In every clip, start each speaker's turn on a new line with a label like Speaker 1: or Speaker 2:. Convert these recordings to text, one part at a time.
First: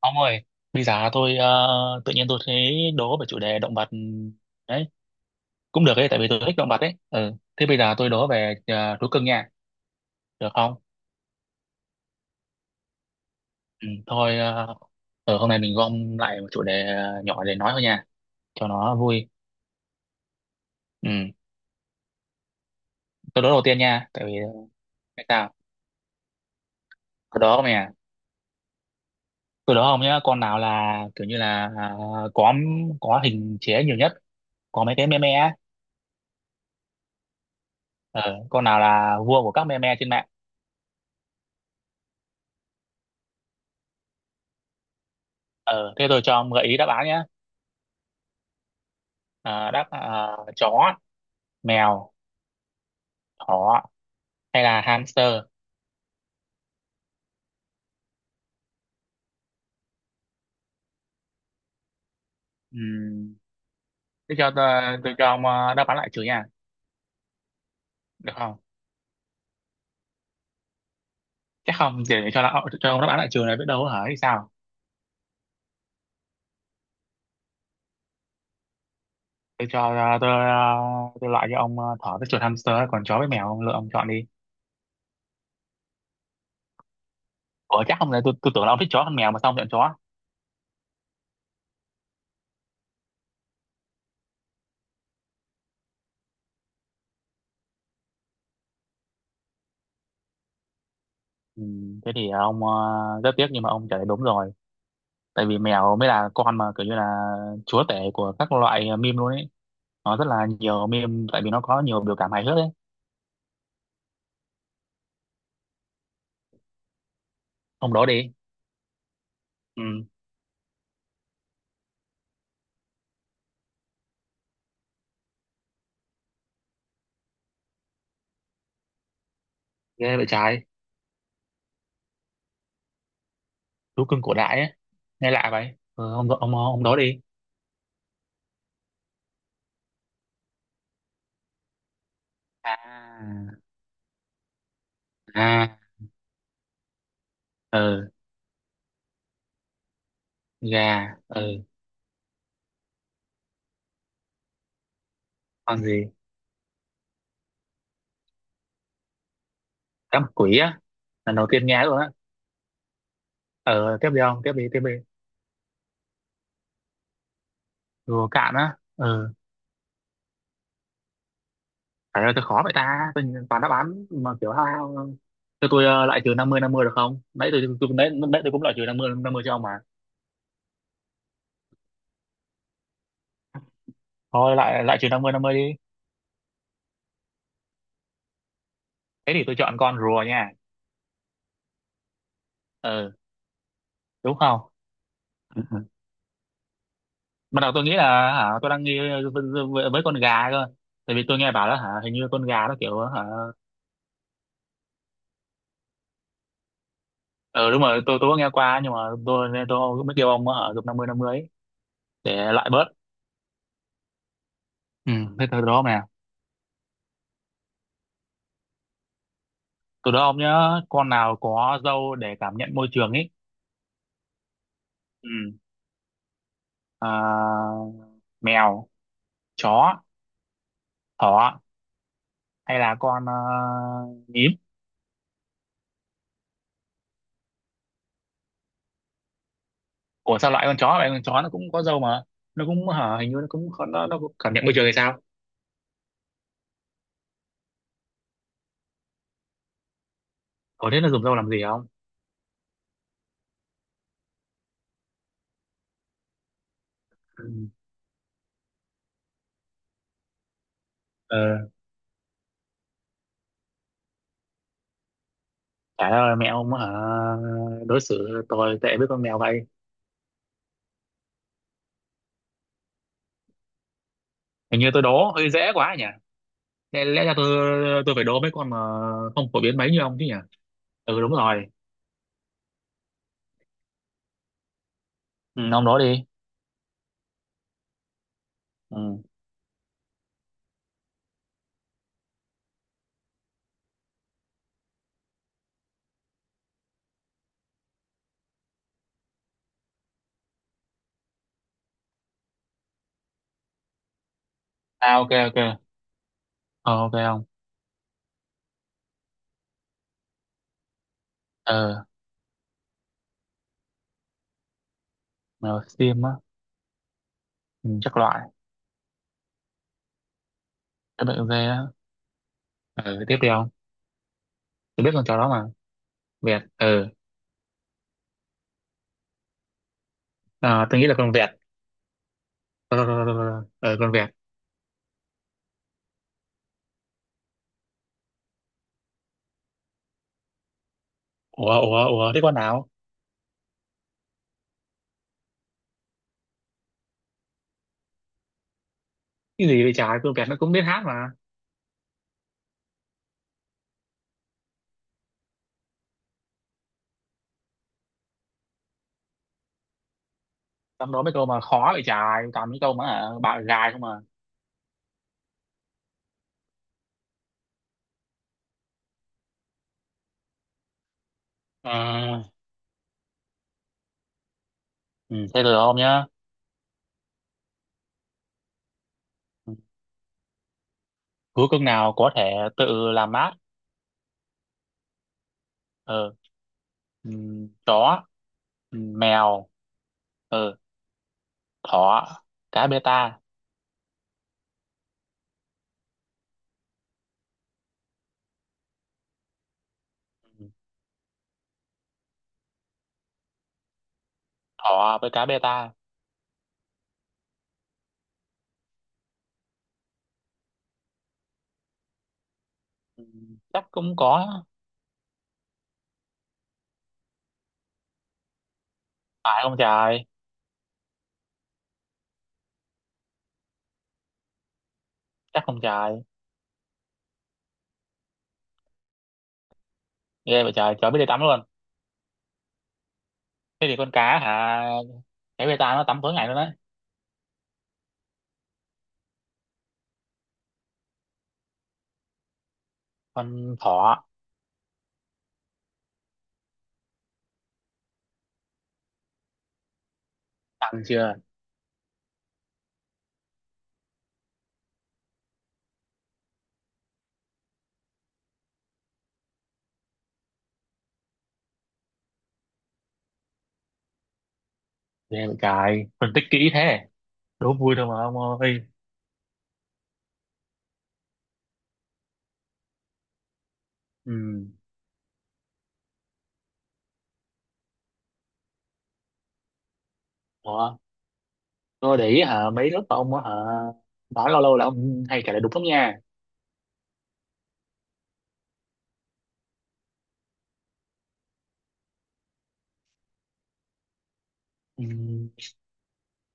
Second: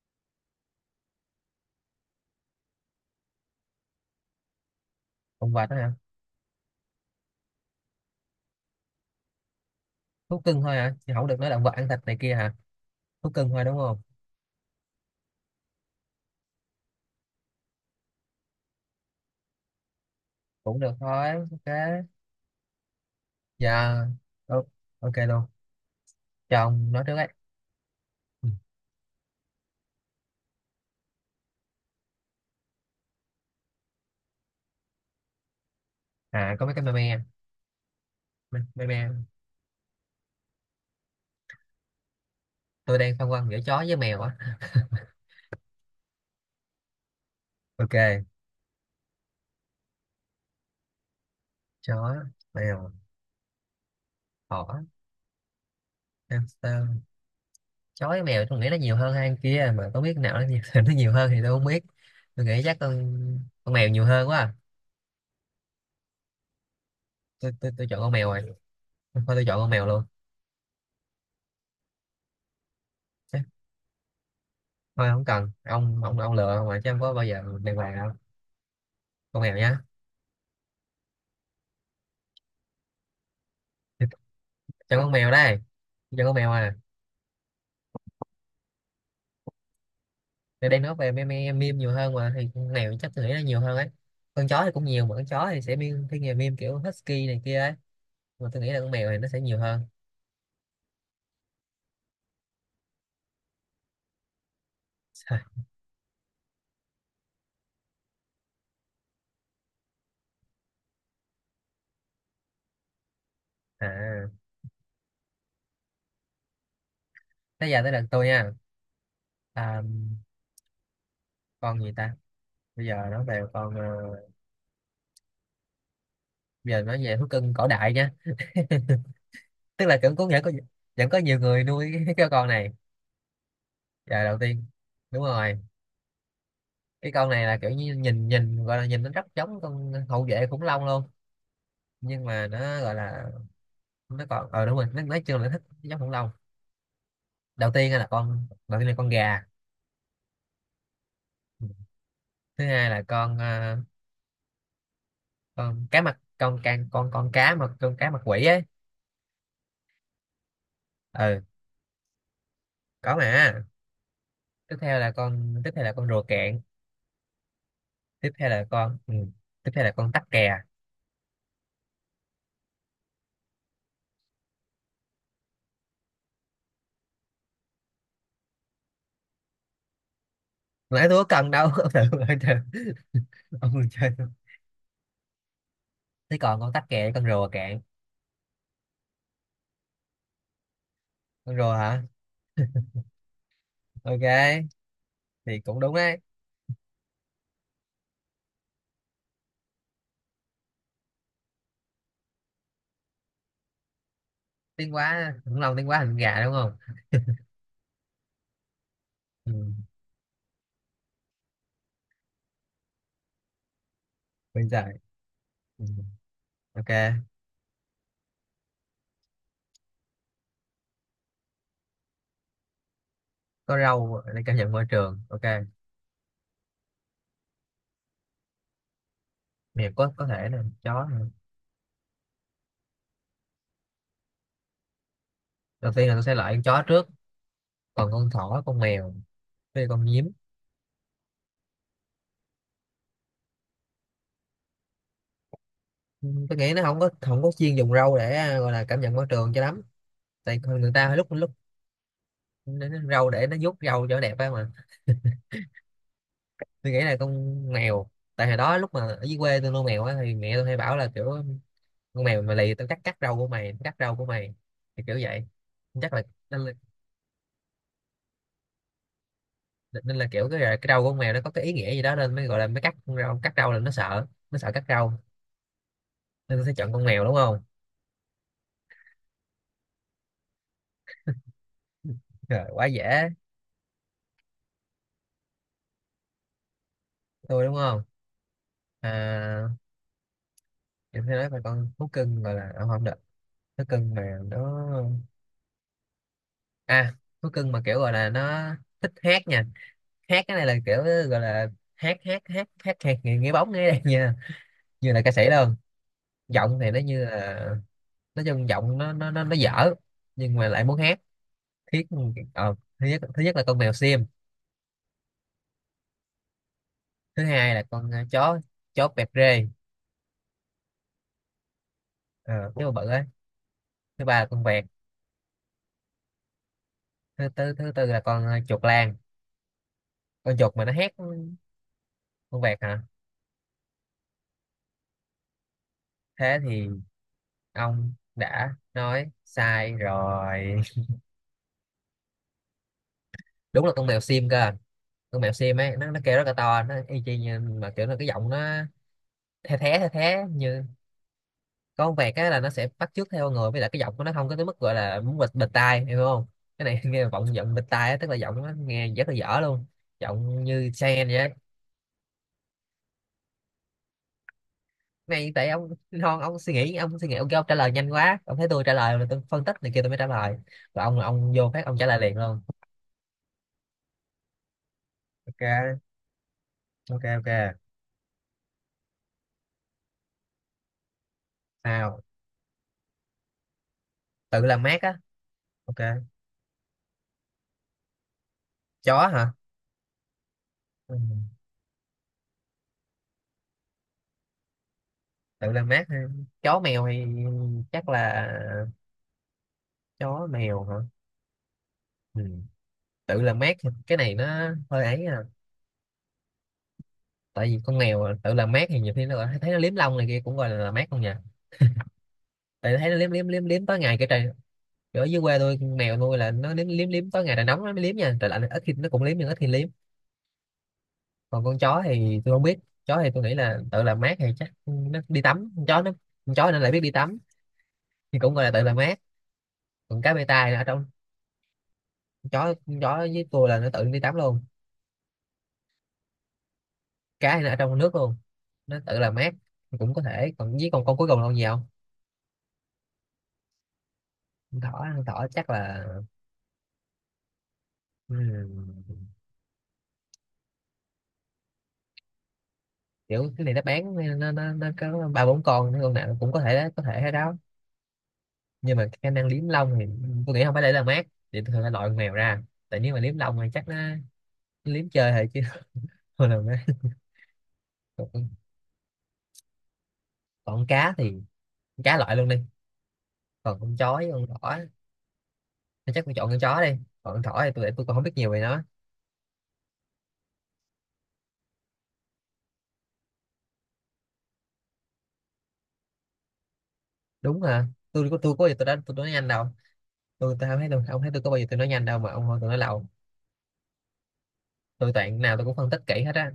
Speaker 1: Ông ơi, bây giờ tôi tự nhiên tôi thấy đố về chủ đề động vật đấy,
Speaker 2: Động vật đó
Speaker 1: cũng
Speaker 2: hả?
Speaker 1: được ấy tại vì tôi thích động vật đấy. Ừ. Thế bây giờ tôi đố về thú cưng nha,
Speaker 2: Thú
Speaker 1: được
Speaker 2: cưng
Speaker 1: không?
Speaker 2: thôi hả, chứ không được nói động vật ăn thịt này kia hả? Thú cưng thôi đúng
Speaker 1: Ừ,
Speaker 2: không?
Speaker 1: thôi, ở hôm nay mình gom lại một chủ đề nhỏ để nói thôi nha, cho nó vui.
Speaker 2: Cũng được
Speaker 1: Ừ.
Speaker 2: thôi, ok.
Speaker 1: Tôi đố đầu tiên
Speaker 2: Dạ.
Speaker 1: nha, tại vì
Speaker 2: Ô- ok
Speaker 1: tại
Speaker 2: luôn.
Speaker 1: sao?
Speaker 2: Cho ông nói trước ấy.
Speaker 1: Tôi đố ông nè,
Speaker 2: Ừ.
Speaker 1: tôi đố ông nhá, con nào là kiểu như là có có hình chế nhiều nhất, có mấy cái meme á.
Speaker 2: À có mấy cái meme.
Speaker 1: Ờ, con
Speaker 2: meme
Speaker 1: nào là
Speaker 2: meme
Speaker 1: vua của các meme trên mạng?
Speaker 2: Tôi đang phân vân giữa chó với mèo á.
Speaker 1: Ờ, thế tôi cho ông gợi ý đáp án nhé.
Speaker 2: Ok.
Speaker 1: Chó,
Speaker 2: Chó,
Speaker 1: mèo,
Speaker 2: mèo,
Speaker 1: thỏ hay
Speaker 2: thỏ,
Speaker 1: là hamster.
Speaker 2: hamster. Chó với mèo tôi nghĩ nó nhiều hơn hai con kia, mà có biết nào nó nhiều, nó nhiều hơn thì tôi không biết. Tôi nghĩ chắc con
Speaker 1: Ừm,
Speaker 2: con mèo nhiều hơn
Speaker 1: thế
Speaker 2: quá
Speaker 1: cho
Speaker 2: à.
Speaker 1: tôi, tôi cho ông đáp án lại trừ nha,
Speaker 2: Tôi chọn con mèo
Speaker 1: được
Speaker 2: rồi.
Speaker 1: không?
Speaker 2: Thôi tôi chọn con mèo luôn.
Speaker 1: Chắc không, cho ông đáp án lại trừ
Speaker 2: Chắc-
Speaker 1: này biết đâu hả hay sao.
Speaker 2: Thôi không cần, ông lựa mà chứ không có bao giờ đàng hoàng đâu. Con mèo
Speaker 1: tôi cho
Speaker 2: nhá.
Speaker 1: ờ, tôi ờ, tôi loại cho ông thỏ với chuột hamster, còn chó với mèo ông lựa, ông chọn đi.
Speaker 2: Cho con mèo đây. Cho con mèo à.
Speaker 1: Ủa chắc không, là tôi tưởng là ông thích chó hơn mèo mà sao ông chọn chó.
Speaker 2: Nên đang nói về meme meme nhiều hơn mà, thì con mèo chắc tôi nghĩ là nhiều hơn ấy. Con chó thì cũng nhiều, mà con chó thì sẽ meme, thiên về meme kiểu husky này kia ấy, mà tôi nghĩ là con mèo thì nó sẽ nhiều hơn.
Speaker 1: Thế thì ông, rất tiếc nhưng mà ông trả lời đúng rồi, tại vì mèo mới là con mà kiểu như là chúa tể của các loại meme luôn ấy. Nó rất là nhiều meme tại vì nó có nhiều biểu cảm hài hước ấy.
Speaker 2: À, thế giờ tới
Speaker 1: Ông
Speaker 2: lượt
Speaker 1: đố
Speaker 2: tôi
Speaker 1: đi.
Speaker 2: nha. à,
Speaker 1: Ừ,
Speaker 2: con gì ta. bây giờ nói về con ờ, Bây giờ nói về thú cưng cổ đại nhá. Tức là cũng
Speaker 1: ghê vậy
Speaker 2: có nghĩa có
Speaker 1: trái.
Speaker 2: vẫn có nhiều người nuôi cái con này.
Speaker 1: Thú cưng
Speaker 2: Giờ
Speaker 1: cổ
Speaker 2: đầu
Speaker 1: đại
Speaker 2: tiên,
Speaker 1: ấy
Speaker 2: đúng
Speaker 1: nghe lạ
Speaker 2: rồi,
Speaker 1: vậy. Ờ, ông đó
Speaker 2: cái
Speaker 1: đi.
Speaker 2: con này là kiểu như nhìn nhìn gọi là nhìn nó rất giống con hậu vệ khủng long luôn. Nhưng mà nó gọi là,
Speaker 1: à
Speaker 2: nó còn đúng rồi, nó nói chung là thích
Speaker 1: à
Speaker 2: giống khủng long.
Speaker 1: ờ
Speaker 2: Đầu tiên là con gà.
Speaker 1: gà,
Speaker 2: Thứ hai là con
Speaker 1: con
Speaker 2: con cá
Speaker 1: gì?
Speaker 2: mặt con can con cá mà con cá mặt quỷ ấy.
Speaker 1: Cá mập quỷ á? Lần
Speaker 2: Ừ.
Speaker 1: đầu tiên nghe luôn á.
Speaker 2: Có mà.
Speaker 1: Ờ tiếp đi ông, tiếp đi, tiếp đi.
Speaker 2: Tiếp theo là con rùa cạn.
Speaker 1: Rùa
Speaker 2: Tiếp theo
Speaker 1: cạn
Speaker 2: là
Speaker 1: á.
Speaker 2: con ừ.
Speaker 1: Ờ.
Speaker 2: Tiếp theo là con tắc kè.
Speaker 1: Phải là tôi khó vậy ta, tôi nhìn toàn đáp án mà kiểu hao hao. Cho tôi lại trừ 50-50 được không, nãy tôi nãy tôi cũng lại trừ 50-50 cho ông mà.
Speaker 2: Nãy tôi có cần đâu. Ông thử ông chơi. Ông còn chơi không?
Speaker 1: Thôi lại lại trừ năm mươi đi.
Speaker 2: Thế còn con tắc kè con rùa cạn.
Speaker 1: Thế thì tôi chọn con rùa nha.
Speaker 2: Con rùa hả?
Speaker 1: Ờ, đúng không?
Speaker 2: Ok. Thì cũng đúng đấy.
Speaker 1: Ban đầu tôi nghĩ là, hả, tôi đang nghi với con gà cơ. Tại vì tôi nghe bảo là, hả, hình như con gà nó kiểu hả.
Speaker 2: Tiếng quá khủng long, tiếng quá thành gà đúng không?
Speaker 1: Ờ đúng rồi, tôi có nghe qua nhưng mà tôi,
Speaker 2: Ừ.
Speaker 1: nên tôi mới kêu ông ở chục 50-50 ấy, để loại bớt.
Speaker 2: Bây giờ.
Speaker 1: Ừ, thế từ đó
Speaker 2: Ừ.
Speaker 1: nè.
Speaker 2: Ok.
Speaker 1: Từ đó ông nhớ con nào có râu để cảm nhận môi trường ấy.
Speaker 2: Có râu để cảm nhận môi trường,
Speaker 1: Ừ.
Speaker 2: ok.
Speaker 1: À, mèo, chó,
Speaker 2: Mèo, có thể là chó nè.
Speaker 1: thỏ hay là con nhím.
Speaker 2: Đầu tiên là tôi sẽ loại con chó trước, còn con thỏ con mèo với con nhím.
Speaker 1: Ủa sao loại con chó vậy? Con chó nó cũng có râu mà. Nó cũng hả, hình như nó cũng, nó cũng cảm nhận môi trường hay sao?
Speaker 2: Ừ, tôi nghĩ nó không có chuyên dùng râu để gọi là cảm nhận môi trường cho lắm. Tại con
Speaker 1: Ủa
Speaker 2: người
Speaker 1: thế nó
Speaker 2: ta
Speaker 1: dùng
Speaker 2: lúc
Speaker 1: râu làm
Speaker 2: lúc
Speaker 1: gì không?
Speaker 2: Nó râu để nó vuốt râu cho đẹp á mà. Tôi nghĩ là con mèo. Tại hồi đó lúc mà ở dưới quê tôi nuôi mèo á thì mẹ tôi hay bảo là kiểu
Speaker 1: Ừ.
Speaker 2: con mèo mà lì tao cắt cắt râu của mày, cắt râu của mày, thì kiểu vậy.
Speaker 1: Trời
Speaker 2: Chắc là.
Speaker 1: ơi mẹ ông hả, đối xử tôi tệ với con mèo vậy.
Speaker 2: Nên là kiểu cái râu của con mèo nó có cái ý nghĩa gì đó, nên mới gọi là mới cắt con râu cắt râu là nó sợ, nó sợ
Speaker 1: Hình
Speaker 2: cắt
Speaker 1: như tôi
Speaker 2: râu.
Speaker 1: đố hơi dễ quá nhỉ,
Speaker 2: Nên nó sẽ chọn con
Speaker 1: lẽ,
Speaker 2: mèo
Speaker 1: lẽ
Speaker 2: đúng
Speaker 1: ra
Speaker 2: không.
Speaker 1: tôi phải đố mấy con mà không phổ biến mấy như ông chứ nhỉ. Ừ đúng rồi.
Speaker 2: Trời, quá dễ.
Speaker 1: Ừ, ông đố đi.
Speaker 2: Tôi đúng không. À,
Speaker 1: Ừ.
Speaker 2: em sẽ nói về con thú cưng gọi là, không được. Thú cưng mà nó, à thú cưng mà kiểu gọi là nó thích hát nha. Hát cái này là kiểu gọi là hát hát hát hát hát nghe bóng nghe đây nha. Như
Speaker 1: À,
Speaker 2: là ca
Speaker 1: ok
Speaker 2: sĩ
Speaker 1: ok.
Speaker 2: luôn. Giọng thì
Speaker 1: Ờ,
Speaker 2: nó
Speaker 1: ok
Speaker 2: như
Speaker 1: ông.
Speaker 2: là, nói chung giọng nó dở, nhưng mà lại muốn hát
Speaker 1: ờ
Speaker 2: thiết. Thứ nhất là con mèo xiêm.
Speaker 1: mèo xiêm á.
Speaker 2: Thứ hai là
Speaker 1: Ừ,
Speaker 2: con
Speaker 1: chắc loại.
Speaker 2: chó, chó vẹt rê.
Speaker 1: Các bạn dê á.
Speaker 2: Ờ, cái bự bự ấy.
Speaker 1: Ờ tiếp đi ông.
Speaker 2: Thứ ba là con vẹt.
Speaker 1: Tôi biết con chó đó mà. Vẹt
Speaker 2: Thứ tư là con chuột lang, con chuột mà
Speaker 1: à,
Speaker 2: nó
Speaker 1: tôi nghĩ
Speaker 2: hét.
Speaker 1: là con vẹt.
Speaker 2: Con vẹt hả?
Speaker 1: Ờ, con vẹt.
Speaker 2: Thế thì ông đã nói sai rồi.
Speaker 1: Ủa ủa ủa thế con nào?
Speaker 2: Đúng là con mèo sim cơ. Con mèo sim ấy, nó kêu rất là to, nó y chang như mà kiểu là cái giọng nó
Speaker 1: Cái
Speaker 2: the
Speaker 1: gì vậy
Speaker 2: thé, the
Speaker 1: trời, con
Speaker 2: thé
Speaker 1: vẹt nó cũng biết
Speaker 2: như
Speaker 1: hát mà.
Speaker 2: con vẹt á là nó sẽ bắt chước theo người, với lại cái giọng của nó không có tới mức gọi là muốn bịt bịt tai hiểu không. Cái này nghe vọng giọng bịt tai á, tức là giọng nó nghe rất là dở luôn. Giọng như
Speaker 1: Trong đó mấy
Speaker 2: Cheyenne vậy
Speaker 1: câu
Speaker 2: á.
Speaker 1: mà khó vậy trời, toàn mấy câu mà hả, bạo gài không mà.
Speaker 2: Này tại ông non, ông suy nghĩ, ông kêu ông trả lời nhanh quá. Ông thấy tôi trả lời là tôi phân tích này kia tôi mới trả lời, và ông là ông vô phát ông trả lời liền
Speaker 1: À,
Speaker 2: luôn.
Speaker 1: ừ, thế được không
Speaker 2: Ok.
Speaker 1: nhá?
Speaker 2: Ok.
Speaker 1: Ừ, cứ cưng nào
Speaker 2: Nào.
Speaker 1: có thể tự làm mát.
Speaker 2: Tự làm mát á, ok.
Speaker 1: Ờ, ừ, chó, ừ,
Speaker 2: Chó hả?
Speaker 1: mèo, ờ,
Speaker 2: Ừ.
Speaker 1: thỏ, cá bê ta.
Speaker 2: Tự làm mát ha. Chó mèo thì, chắc là chó
Speaker 1: Ừ,
Speaker 2: mèo hả. Ừ. Tự làm mát thì cái này nó hơi
Speaker 1: thỏ
Speaker 2: ấy
Speaker 1: với
Speaker 2: à.
Speaker 1: cá bê ta.
Speaker 2: Tại vì con mèo tự làm mát thì nhiều khi nó thấy nó liếm lông này kia cũng gọi là làm mát không nhỉ. Tại thấy nó
Speaker 1: Ừ,
Speaker 2: liếm liếm liếm
Speaker 1: chắc
Speaker 2: liếm tối
Speaker 1: cũng
Speaker 2: ngày cái trời.
Speaker 1: có.
Speaker 2: Kiểu ở dưới quê tôi mèo nuôi là nó liếm liếm liếm tối ngày, trời nóng nó mới liếm nha, trời lạnh ít khi nó cũng liếm nhưng ít
Speaker 1: Phải
Speaker 2: khi
Speaker 1: không
Speaker 2: liếm.
Speaker 1: trời?
Speaker 2: Còn con chó thì tôi không biết. Chó thì tôi nghĩ là tự làm mát, hay chắc nó đi
Speaker 1: Chắc
Speaker 2: tắm,
Speaker 1: không
Speaker 2: con chó nó,
Speaker 1: trời.
Speaker 2: con chó nó lại biết đi tắm thì cũng gọi là tự làm mát. Còn cá bê
Speaker 1: Ghê
Speaker 2: tai
Speaker 1: vậy
Speaker 2: là ở
Speaker 1: trời,
Speaker 2: trong,
Speaker 1: chó biết đi tắm luôn.
Speaker 2: con chó với tôi là
Speaker 1: Thế
Speaker 2: nó
Speaker 1: thì
Speaker 2: tự
Speaker 1: con
Speaker 2: đi tắm
Speaker 1: cá
Speaker 2: luôn.
Speaker 1: hả? Cá bê ta nó tắm tối ngày luôn đấy.
Speaker 2: Cá thì nó ở trong nước luôn, nó tự làm mát thì cũng có thể. Còn với con cuối cùng là con gì không.
Speaker 1: Con thỏ,
Speaker 2: Con thỏ, con thỏ chắc là, ừm,
Speaker 1: tắm chưa?
Speaker 2: kiểu cái này nó bán, nó có ba bốn con nào cũng có thể hết đó. Nhưng mà khả năng liếm lông thì tôi nghĩ không phải để làm mát, thì tôi phải loại con mèo ra. Tại nếu mà liếm lông thì chắc nó liếm chơi
Speaker 1: Ghê
Speaker 2: thôi
Speaker 1: vậy
Speaker 2: chứ
Speaker 1: trời. Phân tích
Speaker 2: không làm
Speaker 1: kỹ
Speaker 2: mát.
Speaker 1: thế. Đố vui thôi mà
Speaker 2: còn,
Speaker 1: ông ơi.
Speaker 2: Còn con cá thì, con cá loại luôn đi. Còn con chó con
Speaker 1: Ừ.
Speaker 2: thỏ thì chắc tôi chọn con chó đi. Còn con thỏ thì tôi còn không biết nhiều về nó.
Speaker 1: Ủa? Tôi để ý hả, mấy lớp ông á hả, nói lâu lâu là ông hay kể lại đúng lắm nha.
Speaker 2: Đúng hả. Tôi có, tôi có gì tôi đã tôi nói nhanh đâu. Tôi không thấy tôi, ông thấy tôi có bao giờ tôi nói nhanh đâu mà ông hỏi tôi nói lâu.
Speaker 1: Ừ.
Speaker 2: Tôi toàn nào tôi cũng phân tích kỹ hết á.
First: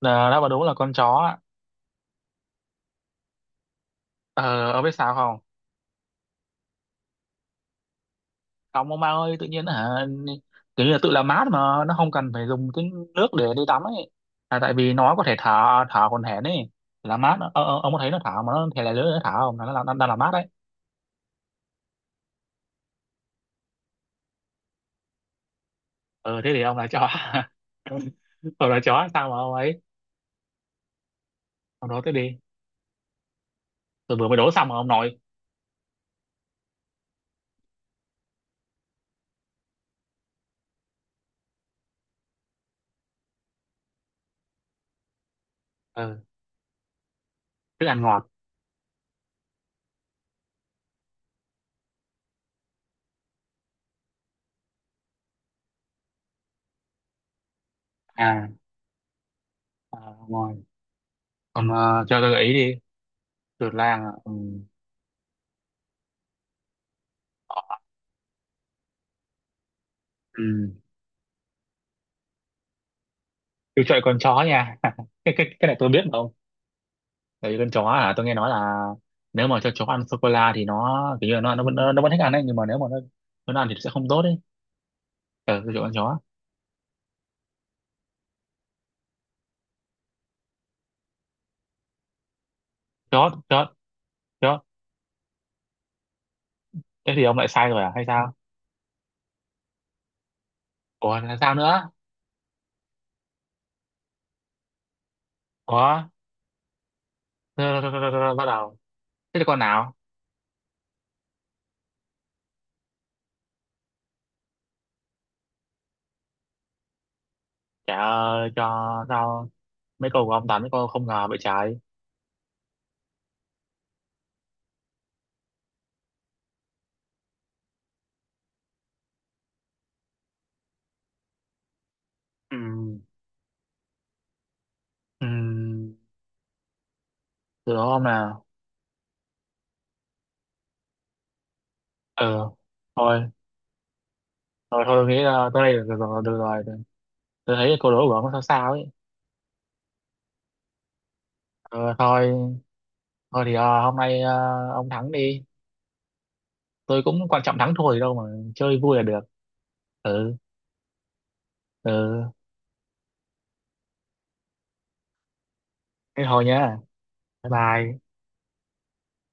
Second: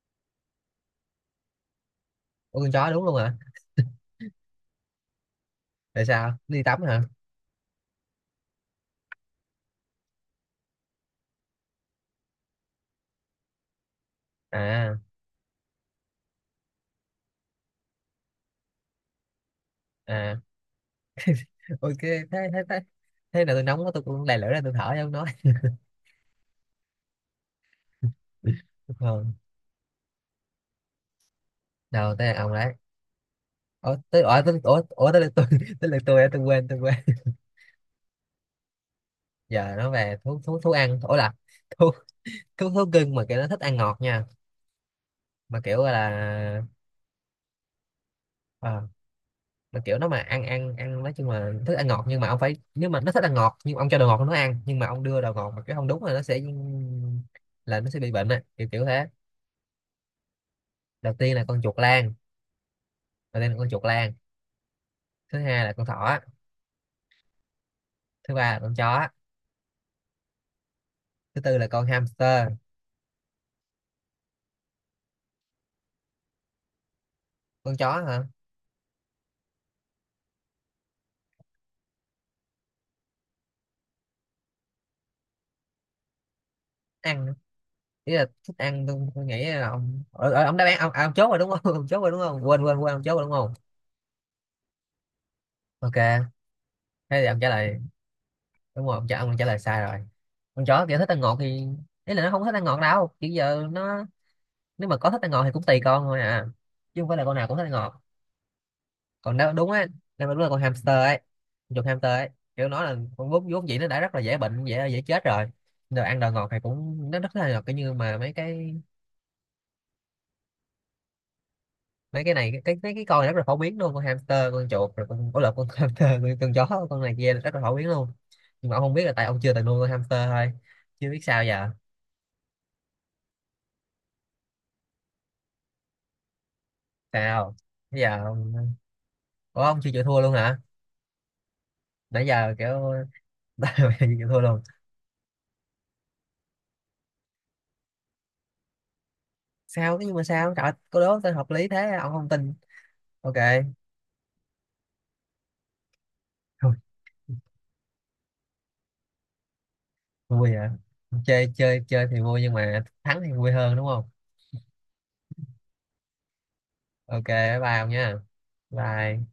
Speaker 1: Là nó mà đúng là con chó á.
Speaker 2: Ủa con chó đúng luôn hả?
Speaker 1: Ờ, ông biết sao không?
Speaker 2: Tại sao đi tắm hả?
Speaker 1: Ông Mao ơi, tự nhiên hả, kiểu như là tự làm mát mà nó không cần phải dùng cái nước để đi tắm ấy, là tại vì
Speaker 2: À.
Speaker 1: nó có thể thở. Thở còn hển ấy, làm mát. Ờ, ông có thấy nó thở mà nó thể là lưỡi nó thở không, là nó đang đang làm mát
Speaker 2: À,
Speaker 1: đấy.
Speaker 2: ok. Thế. Thế nào tôi nóng quá tôi cũng đè lửa ra tôi thở cho ông nói.
Speaker 1: Ờ thế thì ông là chó. Ông là chó
Speaker 2: Ờ.
Speaker 1: sao mà ông ấy, ông nói thế
Speaker 2: Đâu tới
Speaker 1: đi.
Speaker 2: là ông đấy. ủa
Speaker 1: Tôi
Speaker 2: tới
Speaker 1: vừa mới
Speaker 2: ủa
Speaker 1: đố
Speaker 2: tới
Speaker 1: xong mà
Speaker 2: ủa,
Speaker 1: ông
Speaker 2: ủa
Speaker 1: nói.
Speaker 2: tới lượt tôi. Tới lượt tôi á, tôi quên. Giờ nó về thú thú thú ăn ủa là thú thú thú cưng mà kiểu nó thích ăn ngọt nha, mà kiểu gọi
Speaker 1: ờ
Speaker 2: là,
Speaker 1: thức ăn ngọt.
Speaker 2: ờ, mà kiểu nó mà ăn ăn ăn nói chung là thích ăn ngọt. Nhưng mà ông phải, nếu mà nó thích ăn ngọt nhưng mà ông cho đồ ngọt nó ăn, nhưng mà ông đưa đồ ngọt mà cái không đúng là nó sẽ bị bệnh á,
Speaker 1: À,
Speaker 2: kiểu kiểu thế.
Speaker 1: à ngồi.
Speaker 2: đầu tiên là con
Speaker 1: Còn
Speaker 2: chuột lang
Speaker 1: cho tôi gợi ý đi.
Speaker 2: Đầu tiên là con
Speaker 1: Chuột
Speaker 2: chuột
Speaker 1: lang à?
Speaker 2: lang.
Speaker 1: Ừ.
Speaker 2: Thứ hai là con thỏ. Thứ ba là con chó.
Speaker 1: Ừ.
Speaker 2: Thứ tư là con hamster.
Speaker 1: Tôi chơi con chó nha. Cái này tôi biết mà ông, tại vì con
Speaker 2: Con
Speaker 1: chó
Speaker 2: chó
Speaker 1: à,
Speaker 2: hả?
Speaker 1: tôi nghe nói là nếu mà cho chó ăn sô cô la thì nó kiểu như là nó vẫn thích ăn đấy, nhưng mà nếu mà nó ăn thì sẽ không tốt đấy. Ờ, tôi chọn con chó.
Speaker 2: Ăn. Ý là thích ăn. Tôi nghĩ là ông ở, ở, ông đáp án ông, ông chốt rồi đúng không? Ông chốt rồi đúng không, quên quên quên ông chốt rồi
Speaker 1: Chó,
Speaker 2: đúng không?
Speaker 1: chó, chó.
Speaker 2: Ok.
Speaker 1: Thế
Speaker 2: Thế
Speaker 1: thì
Speaker 2: thì
Speaker 1: ông
Speaker 2: ông trả
Speaker 1: lại sai
Speaker 2: lời,
Speaker 1: rồi à hay sao?
Speaker 2: đúng rồi, ông trả lời sai rồi. Con chó kiểu thích ăn
Speaker 1: Ủa là
Speaker 2: ngọt
Speaker 1: sao
Speaker 2: thì,
Speaker 1: nữa?
Speaker 2: ý là nó không thích ăn ngọt đâu, kiểu giờ nó, nếu mà có thích ăn ngọt thì cũng tùy
Speaker 1: Ủa
Speaker 2: con thôi à, chứ không phải là con nào cũng thích ăn
Speaker 1: rồi, rồi, rồi,
Speaker 2: ngọt.
Speaker 1: rồi, rồi, bắt đầu.
Speaker 2: Còn
Speaker 1: Thế thì
Speaker 2: nếu
Speaker 1: con
Speaker 2: đúng á,
Speaker 1: nào?
Speaker 2: nếu mà đúng là con hamster ấy, con chuột hamster ấy, kiểu nó là con vốn vốn dĩ nó đã rất là dễ bệnh, dễ dễ chết rồi, rồi ăn đồ ngọt thì cũng nó rất là ngọt cái như
Speaker 1: Chả
Speaker 2: mà mấy cái,
Speaker 1: cho sao. Mấy câu của ông toàn mấy câu không ngờ vậy trái.
Speaker 2: mấy cái này cái mấy cái con này rất là phổ biến luôn. Con hamster, con chuột, rồi con có lợn, con hamster, con chó con này kia rất là phổ biến luôn. Nhưng mà ông không biết là tại ông chưa từng nuôi con hamster thôi. Chưa biết sao giờ.
Speaker 1: Ừ. Ừ,
Speaker 2: Sao.
Speaker 1: từ đó
Speaker 2: Bây
Speaker 1: ông
Speaker 2: giờ
Speaker 1: nào.
Speaker 2: ông... Ủa, ông chưa chịu thua luôn hả? Nãy
Speaker 1: Ừ,
Speaker 2: giờ kiểu
Speaker 1: thôi.
Speaker 2: bây giờ chưa chịu thua luôn.
Speaker 1: Thôi thôi, tôi nghĩ là tới đây được rồi, được rồi. Tôi thấy câu đố của ông nó sao sao ấy.
Speaker 2: Sao thế, nhưng mà sao trời ơi, cô đố tên hợp lý thế
Speaker 1: Ờ,
Speaker 2: ông không
Speaker 1: thôi,
Speaker 2: tin. Ok.
Speaker 1: thôi thì hôm nay ông thắng đi.
Speaker 2: Thôi.
Speaker 1: Tôi cũng quan trọng thắng thua gì đâu mà, chơi vui là được. Ừ,
Speaker 2: Vui hả. Chơi chơi chơi thì
Speaker 1: ừ.
Speaker 2: vui, nhưng mà thắng thì vui hơn đúng không.
Speaker 1: Thế thôi nhá.
Speaker 2: Ok,
Speaker 1: Bye
Speaker 2: bye bye ông
Speaker 1: bye.
Speaker 2: nha. Bye.